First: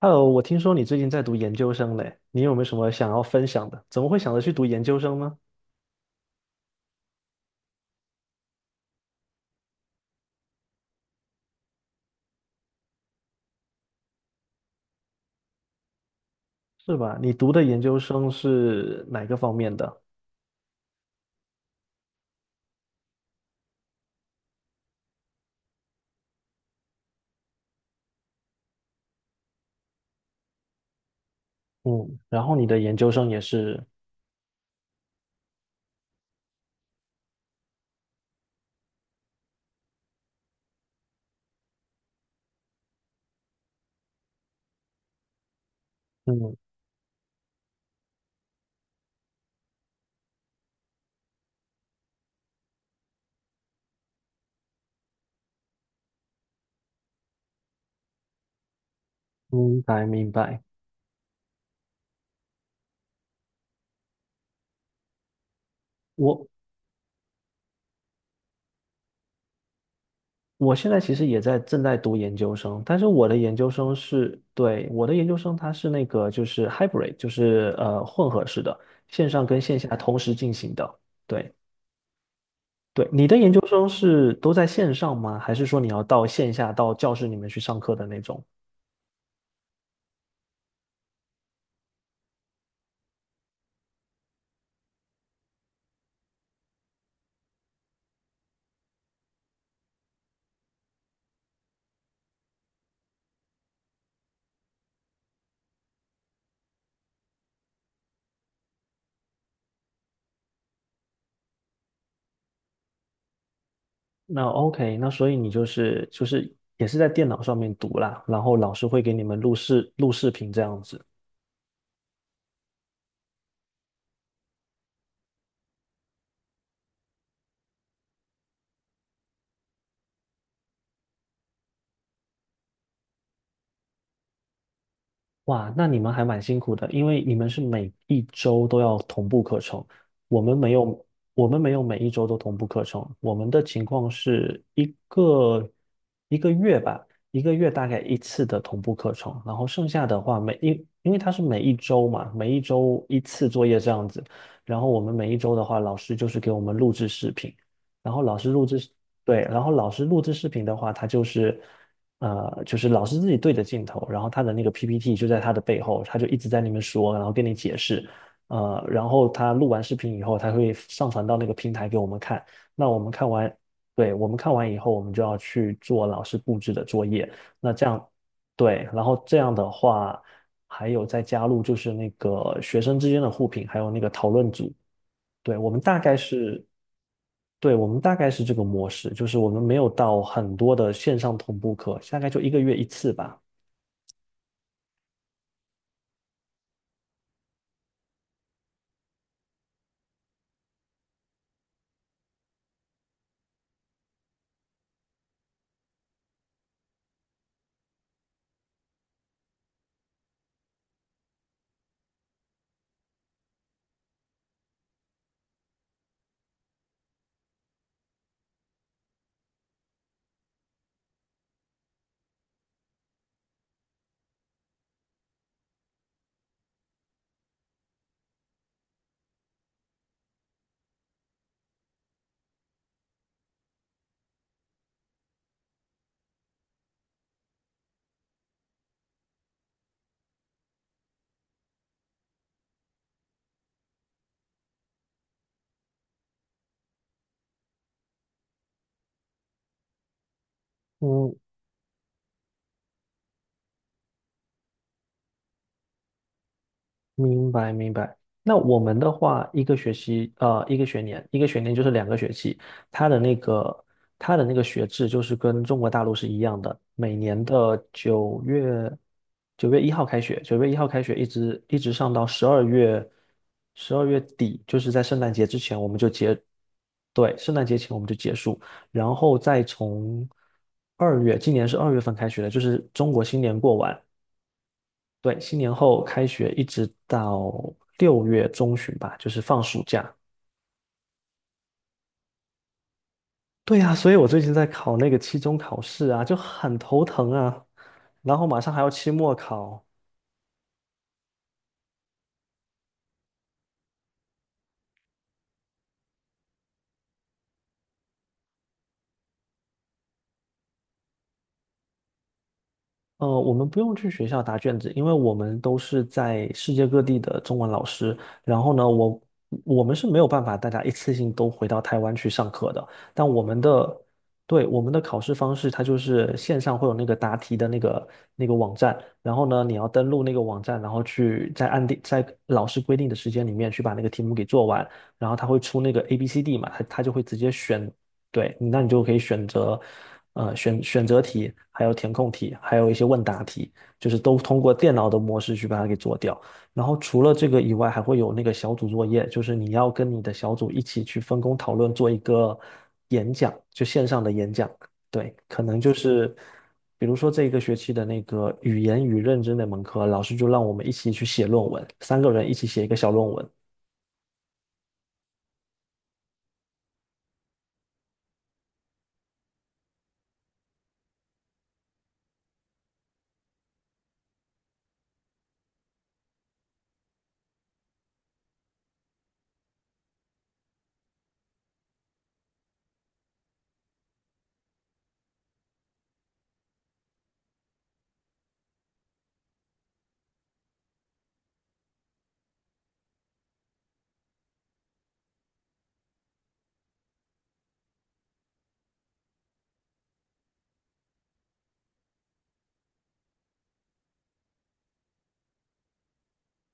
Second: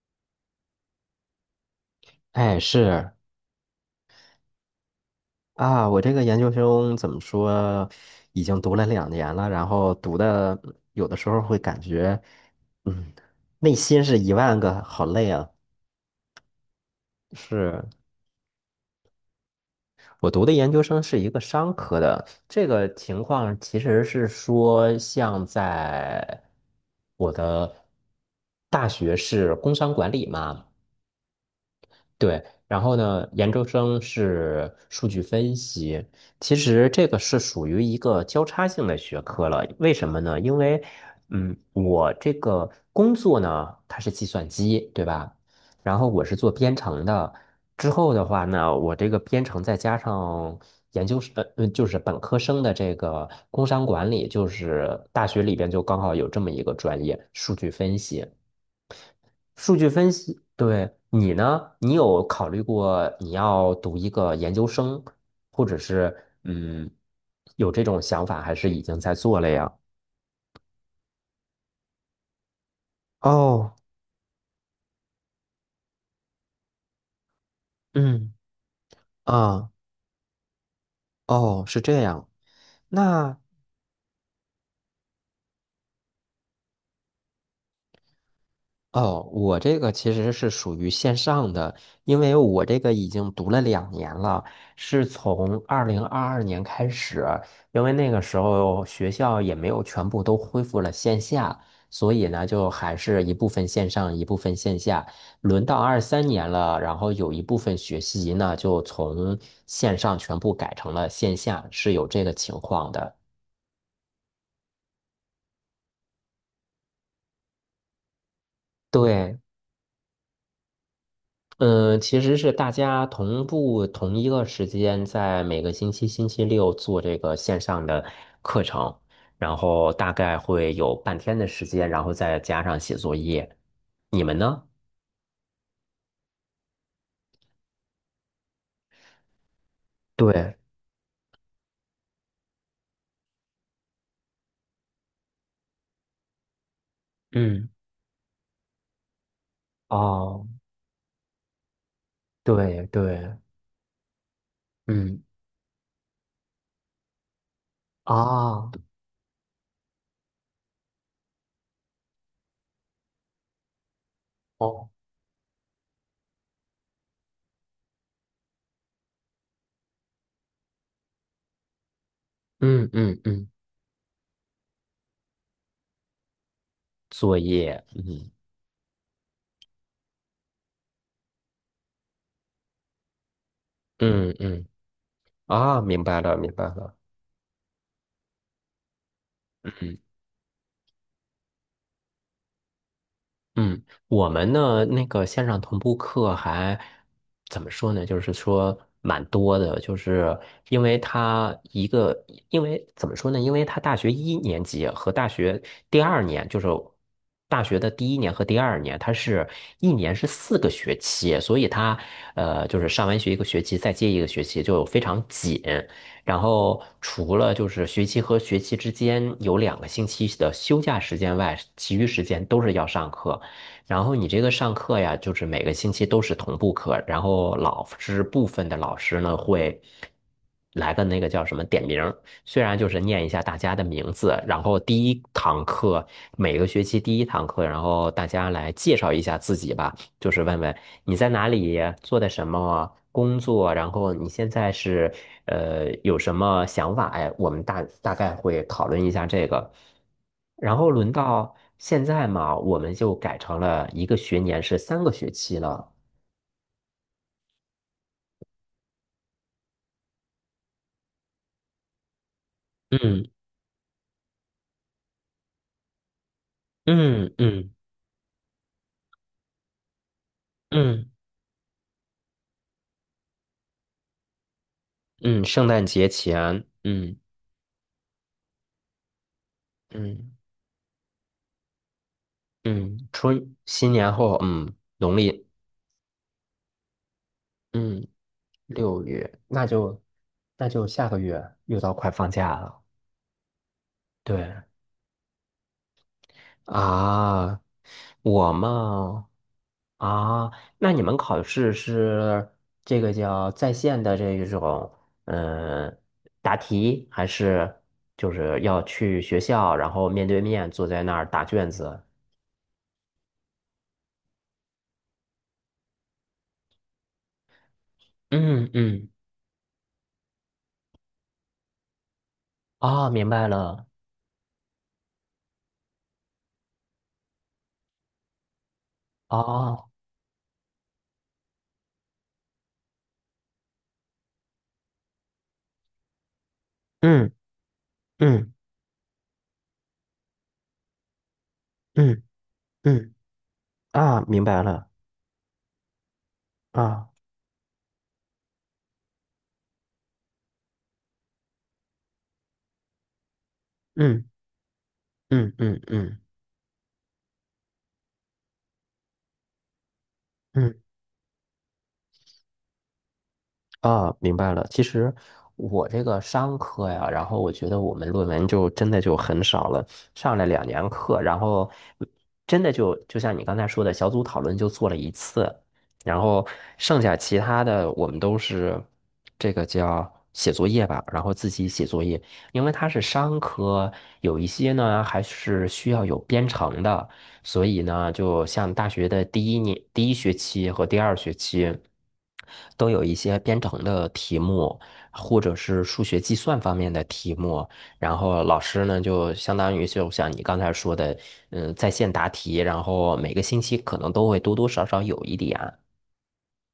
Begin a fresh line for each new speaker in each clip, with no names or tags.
Hello，我听说你最近在读研究生嘞，你有
哎，
没有什么
是
想要分享的？怎么会想着去读研究生呢？
啊，我这个研究生怎么说，已经读了两年了，然后读的有的时候会感觉，嗯，内心是一万个好累啊。
是吧？你读的研
是，
究生是哪个方面的？
我读的研究生是一个商科的，这个情况其实是说，像在我的大学是工商管理嘛。
嗯，
对，
然后你的
然后
研究
呢，
生也
研究
是，
生是数据分析，其实这个是属于一个交叉性的学科了。为什么呢？因为，嗯，我这个工作呢，它是计算机，对吧？然后我是做
嗯，
编程的，之后的话呢，我这个编程再加上研究生，就是本科生的这个工商管理，就是大学里边就刚好有这么一个专业，数据分析。数
明
据
白
分
明
析，
白。
对，你呢？你有考虑过你要读一个研究生，或者是
我
有这种想法，还是已经在做了呀？
我现在其实也在正在读研究生，但是我的研究
哦，
生是，对，我的研究生它是那个就是 hybrid，就是混
嗯，
合式的，线上跟
啊，
线下同时进行的。对，
哦，是这样。
对，你的
那
研究生是都在线上吗？还是说你要到线下到教室里面去上课的那种？
哦，我这个其实是属于线上的，因为我这个已经读了两年了，是从2022年开始，因为那个时候学校也没有全部都恢复了线下，所以呢，就还是一部分线上，一部分线下。轮到23年了，然后有一部分学习呢，就从线上全部改成了线下，是有这个情况的。
那 OK，那所以你就是也是在电脑上面读啦，然后老师会给你
对，
们录视频这样子。
嗯，其实是大家同步同一个时间，在每个星期星期六做这个线上的课程，然后大概会有半天的时间，然后再加上写作业。你们呢？
哇，那你们还蛮辛苦的，因为你们是每一周都要同步课程，我
对，
们没有，我们没有每一周都同步课程，我们的情况是一个月吧，一个
嗯，
月大概一次的同步课程，然后剩下的话
哦，
每一，因为它是每一周嘛，每一
对
周一
对，
次作业这样子，然后我们
嗯，
每一周的话，老师就是给我们录制视频，然后老师录
啊，
制，对，然后老师录制视频的话，他就是。就是老师自己对着镜头，然后他的那个
哦，
PPT 就在他的背后，他就一直在那边说，然后跟你解释，然后他录完视频以后，他会上传到那个平台给我们看。
嗯
那我们
嗯
看
嗯，
完，对，我们看完以后，我们就要去做老师布置的作业。
作
那
业，
这样，
嗯
对，然后这样的话，还有再加入就是那个学生之间的互评，还有那个讨
嗯
论
嗯，
组。对，我们
啊，
大
明
概
白了，明白
是，
了。
对，我们大概是这个模式，就是我们没有
嗯。
到很多的线上同步课，大概就一个月一次吧。
嗯，我们呢那个线上同步课还怎么说呢？就是说蛮多的，就是因为他一个，因为怎么说呢？因为他大学一年级和大学第二年，就是大学的第一年和第二年，他是一年是4个学期，所以他就是上完学一个学期，再接一个学期就非常紧。然后除了就是学期和学期之间有2个星期的休假时间外，其余时间都是要上课。然后你这个上课呀，就是每个星期都是同步课，然后老师部分的老师呢会来个那个叫什么点名虽然就是念一下大家的名字，然后第一堂课每个学期第一堂课，然后大家来介绍一下自己吧。就是问问你在哪里做的什么工作，然后你现在是有什么想法？哎，我们大概会讨论一下这个。然后轮
嗯，
到现在嘛，我们就改成了一个学年是3个学期了。
明白明白。那我们的话，一个学年，就是两个学期，它的
嗯
那个它的那个学制就是跟中国大陆是一样的，每
嗯
年
嗯
的九月一号开
嗯
学一直上到12月底，就是在圣诞
嗯，
节之
圣
前
诞
我们
节
就结，
前，嗯
对，圣诞节前我们就结束，然后再从
嗯
二月，今年是2月份开学的，就是
嗯，
中国新
春
年过
新
完。
年后，嗯，农
对，
历
新年后开学一直到
嗯
6月中旬
六
吧，就
月，
是放
那
暑
就
假。
那就下个月又到快放假了。
对呀，所以我最近
对，
在考那个期中考试啊，就很头疼
啊，
啊。然后
我
马上还要期
嘛，
末考，
啊，那你们考试是这个叫在线的这一种，嗯，答题还是就是要去学校，然后面对面坐在那儿答卷子？
我们不用去学校答卷子，因为我们都是在世界各地的中文老师。然
嗯
后呢，
嗯，
我们是没有办法大家一次性都回到台湾去上课的。
啊，明
但我
白
们
了，
的，对，我们的考试方式，它就是线上会有那个答题的那个网站，然后呢，你
哦，
要登录那个网站，然后去在按定在老师规定的时间里面去把那个题目给做完，然后他会出那个 A、B、C、D 嘛，他就会
嗯
直接选
嗯
对，那你就可以选择，选择题，还有填
嗯
空题，还有一
嗯，
些
嗯
问答题，就是
啊，
都
明
通
白
过
了，
电脑的模式去把它给做掉。然后
啊，
除了这个以外，还会有那个小组作业，就是你要跟你的小组一起去分工讨论，做一个演讲，就线上
嗯
的演讲。对，
嗯
可
嗯
能就
嗯
是，比如说这一个学期的那个语言与认知那门课，老师就让我
嗯
们一起去写论文，三个人一起写一个小论文。
啊，明白了。其实我这个商科呀，然后我觉得我们论文就真的就很少了，上了两年课，然后真的就就像你刚才说的，小组讨论就做了一次，然后剩下其他的我们都是这个叫写作业吧，然后自己写作业，因为它是商科，有一些呢还是需要有编程的。所以呢，就像大学的第一年、第一学期和第二学期，都有一些编程的题目，或者是数学计算方面的题目。然后老师呢，就相当于就像你刚才说的，嗯，在线答题，然后每个星期可能都会多多少少有一点。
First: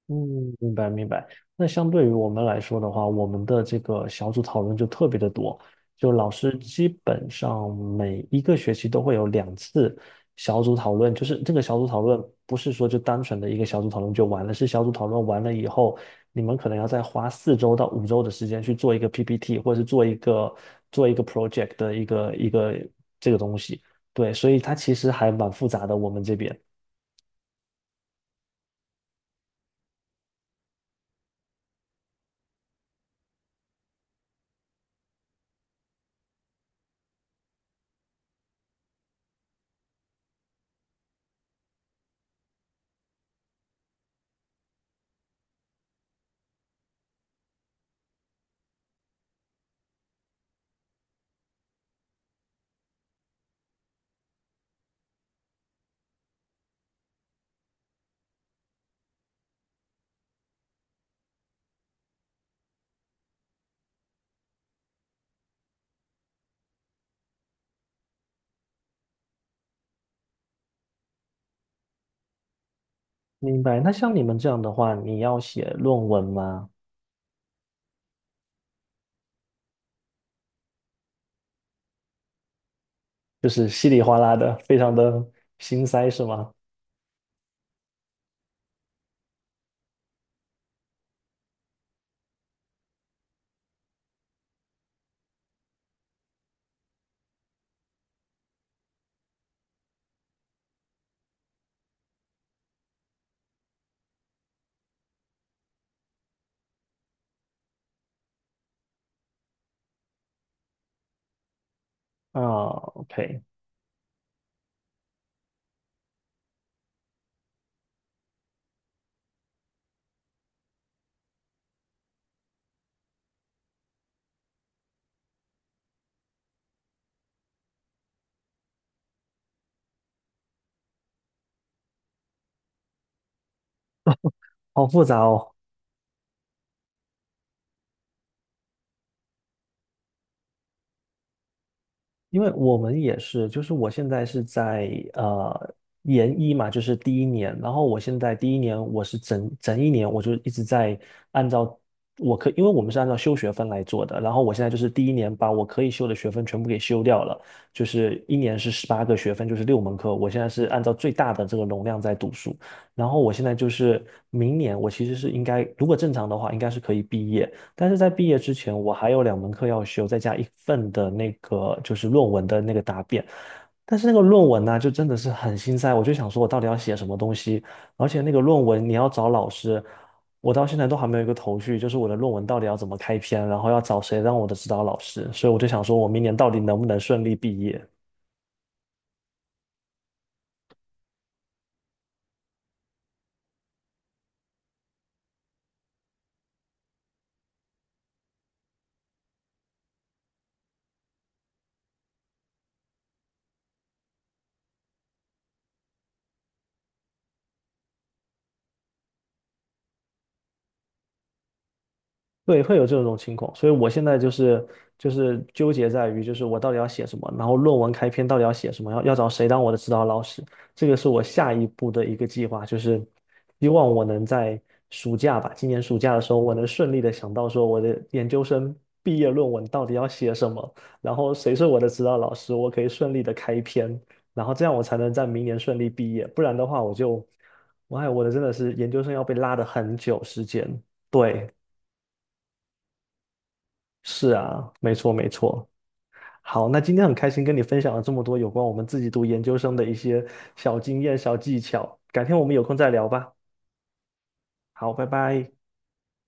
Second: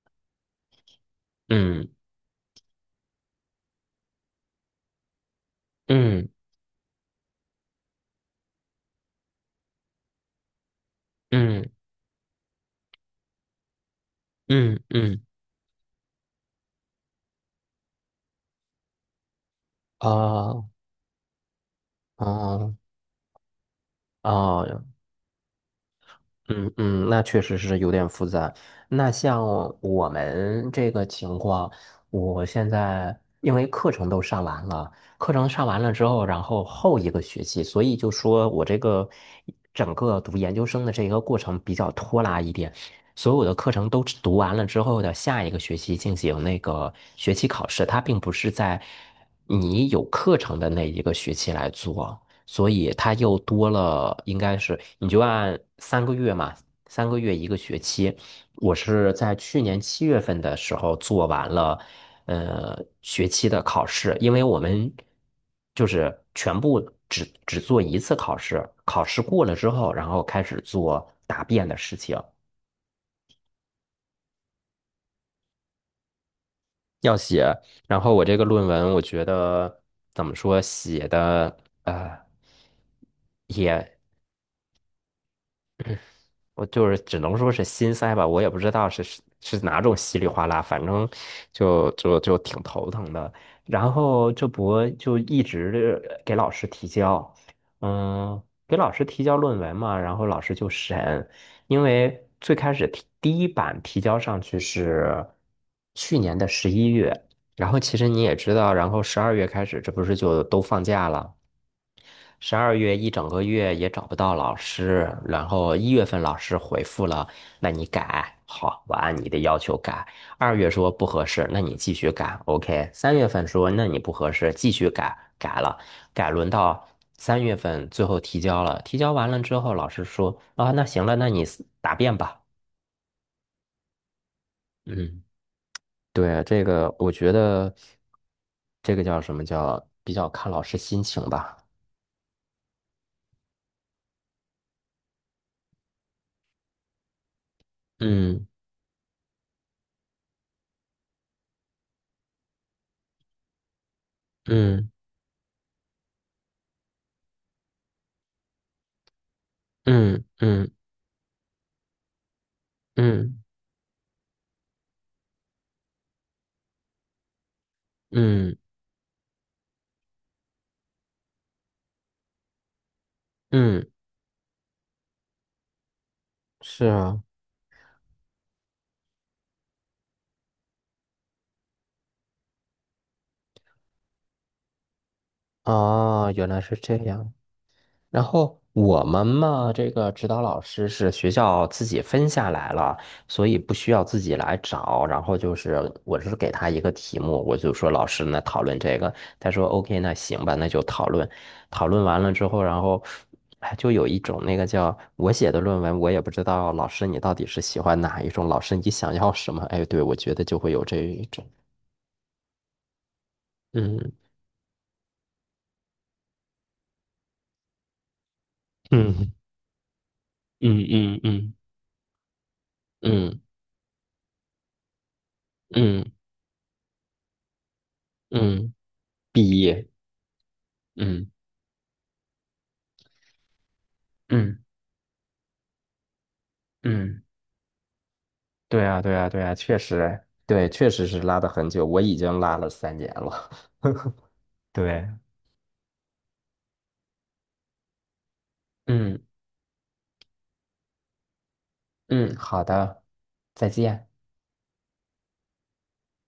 嗯，明白明白。那
嗯
相对于我们来说的话，我们的这个小组讨论就特别的多，就
嗯
老师基本上每一个学期都会有两次小组讨论，就是这个
嗯
小组讨论不是说就单纯的一个小组讨论就完了，是
嗯
小组讨
嗯，
论完了以后，你们可能要再花4周到5周的时间去做一个 PPT，或者是
哦
做一个 project 的一
哦
个这个东西。对，所以
哦，
它
啊
其实还蛮复杂的，我们这边。
嗯嗯，那确实是有点复杂。那像我们这个情况，我现在因为课程都上完了，课程上完了之后，然后后一个学期，所以就说我这个整个读研究生的这个过程比较拖拉一点。所有的课程都读完了之后的下一个学期进行那个学期考试，它并不是在你有课程的那一个学期来做。所以它又多了，应该是你就按三个月嘛，三个月一个学期。我是在去年7月份的时候做完了，学期的考试，因为我们就是全部只做一次考试，考试过了之后，然后开始做答辩的事情，
明白。那像你们这样的话，你要写论文吗？
要写。然后我这个论文，我觉得怎么说，写的呃。
就是稀
也。
里哗啦的，非常的心塞是吗？
我就是只能说是心塞吧，我也不知道是哪种稀里哗啦，反正就挺头疼的。然后这不就一直给老师提交，嗯，给老师提交论文嘛，然后老师就审，因为最开始提第一版提交上去是去年的11月，然后其实你也知道，然后十二月开始，这不是就都放假了。
啊
十二月一整个
，OK，
月也找不到老师，然后1月份老师回复了，那你改，好，我按你的要求改。二月说不合适，那你继续改，OK。三月份说那你不合适，继续改，改了，改轮到三月份最后提交了，提交完了之后，老师说啊，那行了，那你答辩吧。
好复杂
嗯，
哦。
对，这个我觉得这个叫什么叫比较看老师心情吧。
因为我们也是，就是我现在是在研一嘛，就是第一年，然后我现在
嗯
第一年我是整整一年，我就一直在按照我可，因为我们是按照修学分来做的，然后我现在就
嗯
是第一年把我可以修的学分全部给修掉了，就是一年是18个学分，就是六门课，
嗯
我现在是
嗯
按照最大的这个容量在读书，然后我
嗯。
现在就是明年我其实是应该，如果正常的话，应该是可以毕业。但是在毕业之
嗯
前，我还有两门课要修，再加一份的那个就是论文的那个答辩。
嗯，
但是那个论文呢，就真的是很心塞，我就想说我到底要
是
写什么
啊，
东西，而且那个论文你要找老师，我到现在都还没有一个头绪，就是我的论文到底要怎么开篇，然后要找谁当我的指导老师，所以我就想说我明
啊，
年
原
到底
来是
能不
这
能顺
样。
利毕业。
然后我们嘛，这个指导老师是学校自己分下来了，所以不需要自己来找。然后就是，我是给他一个题目，我就说老师那讨论这个，他说 OK,那行吧，那就讨论。讨论完了之后，然后哎，就有一种那个叫我写的论文，我也不知道老师你到底是喜欢哪一种，老师你想要什么？哎，对，我觉得就会有这一种，
对，会有这种情况，所以我现
嗯。
在就是纠结在于，就是我到底要写什么，然后论文开篇到底要写什么，要找
嗯
谁当我的指导老师，
嗯
这个是
嗯
我
嗯。
下一步的一个计划，就是
嗯
希望我能在暑假吧，今年暑
嗯
假的时候，我能顺利的想到说我的研究
嗯，
生毕业论
毕
文到
业，
底要写什么，然
嗯
后谁是我的指导老师，我可以顺利的开篇，然后
嗯
这样我才能在明年顺利毕业，不然的话我
嗯，
就，我哎，我的真的是
对
研
啊
究生
对
要
啊
被
对啊，
拉的
确
很
实
久
哎，
时间。
对，确实是拉的
对，
很久，我已经拉了三年了。
是啊，没
对，
错没错。好，那今天很开心跟你分享了这么多有关我们自己
嗯
读研究生的一些小经验、小技巧，改
嗯，
天我们
好
有空再
的，
聊吧。
再见。
好，拜拜。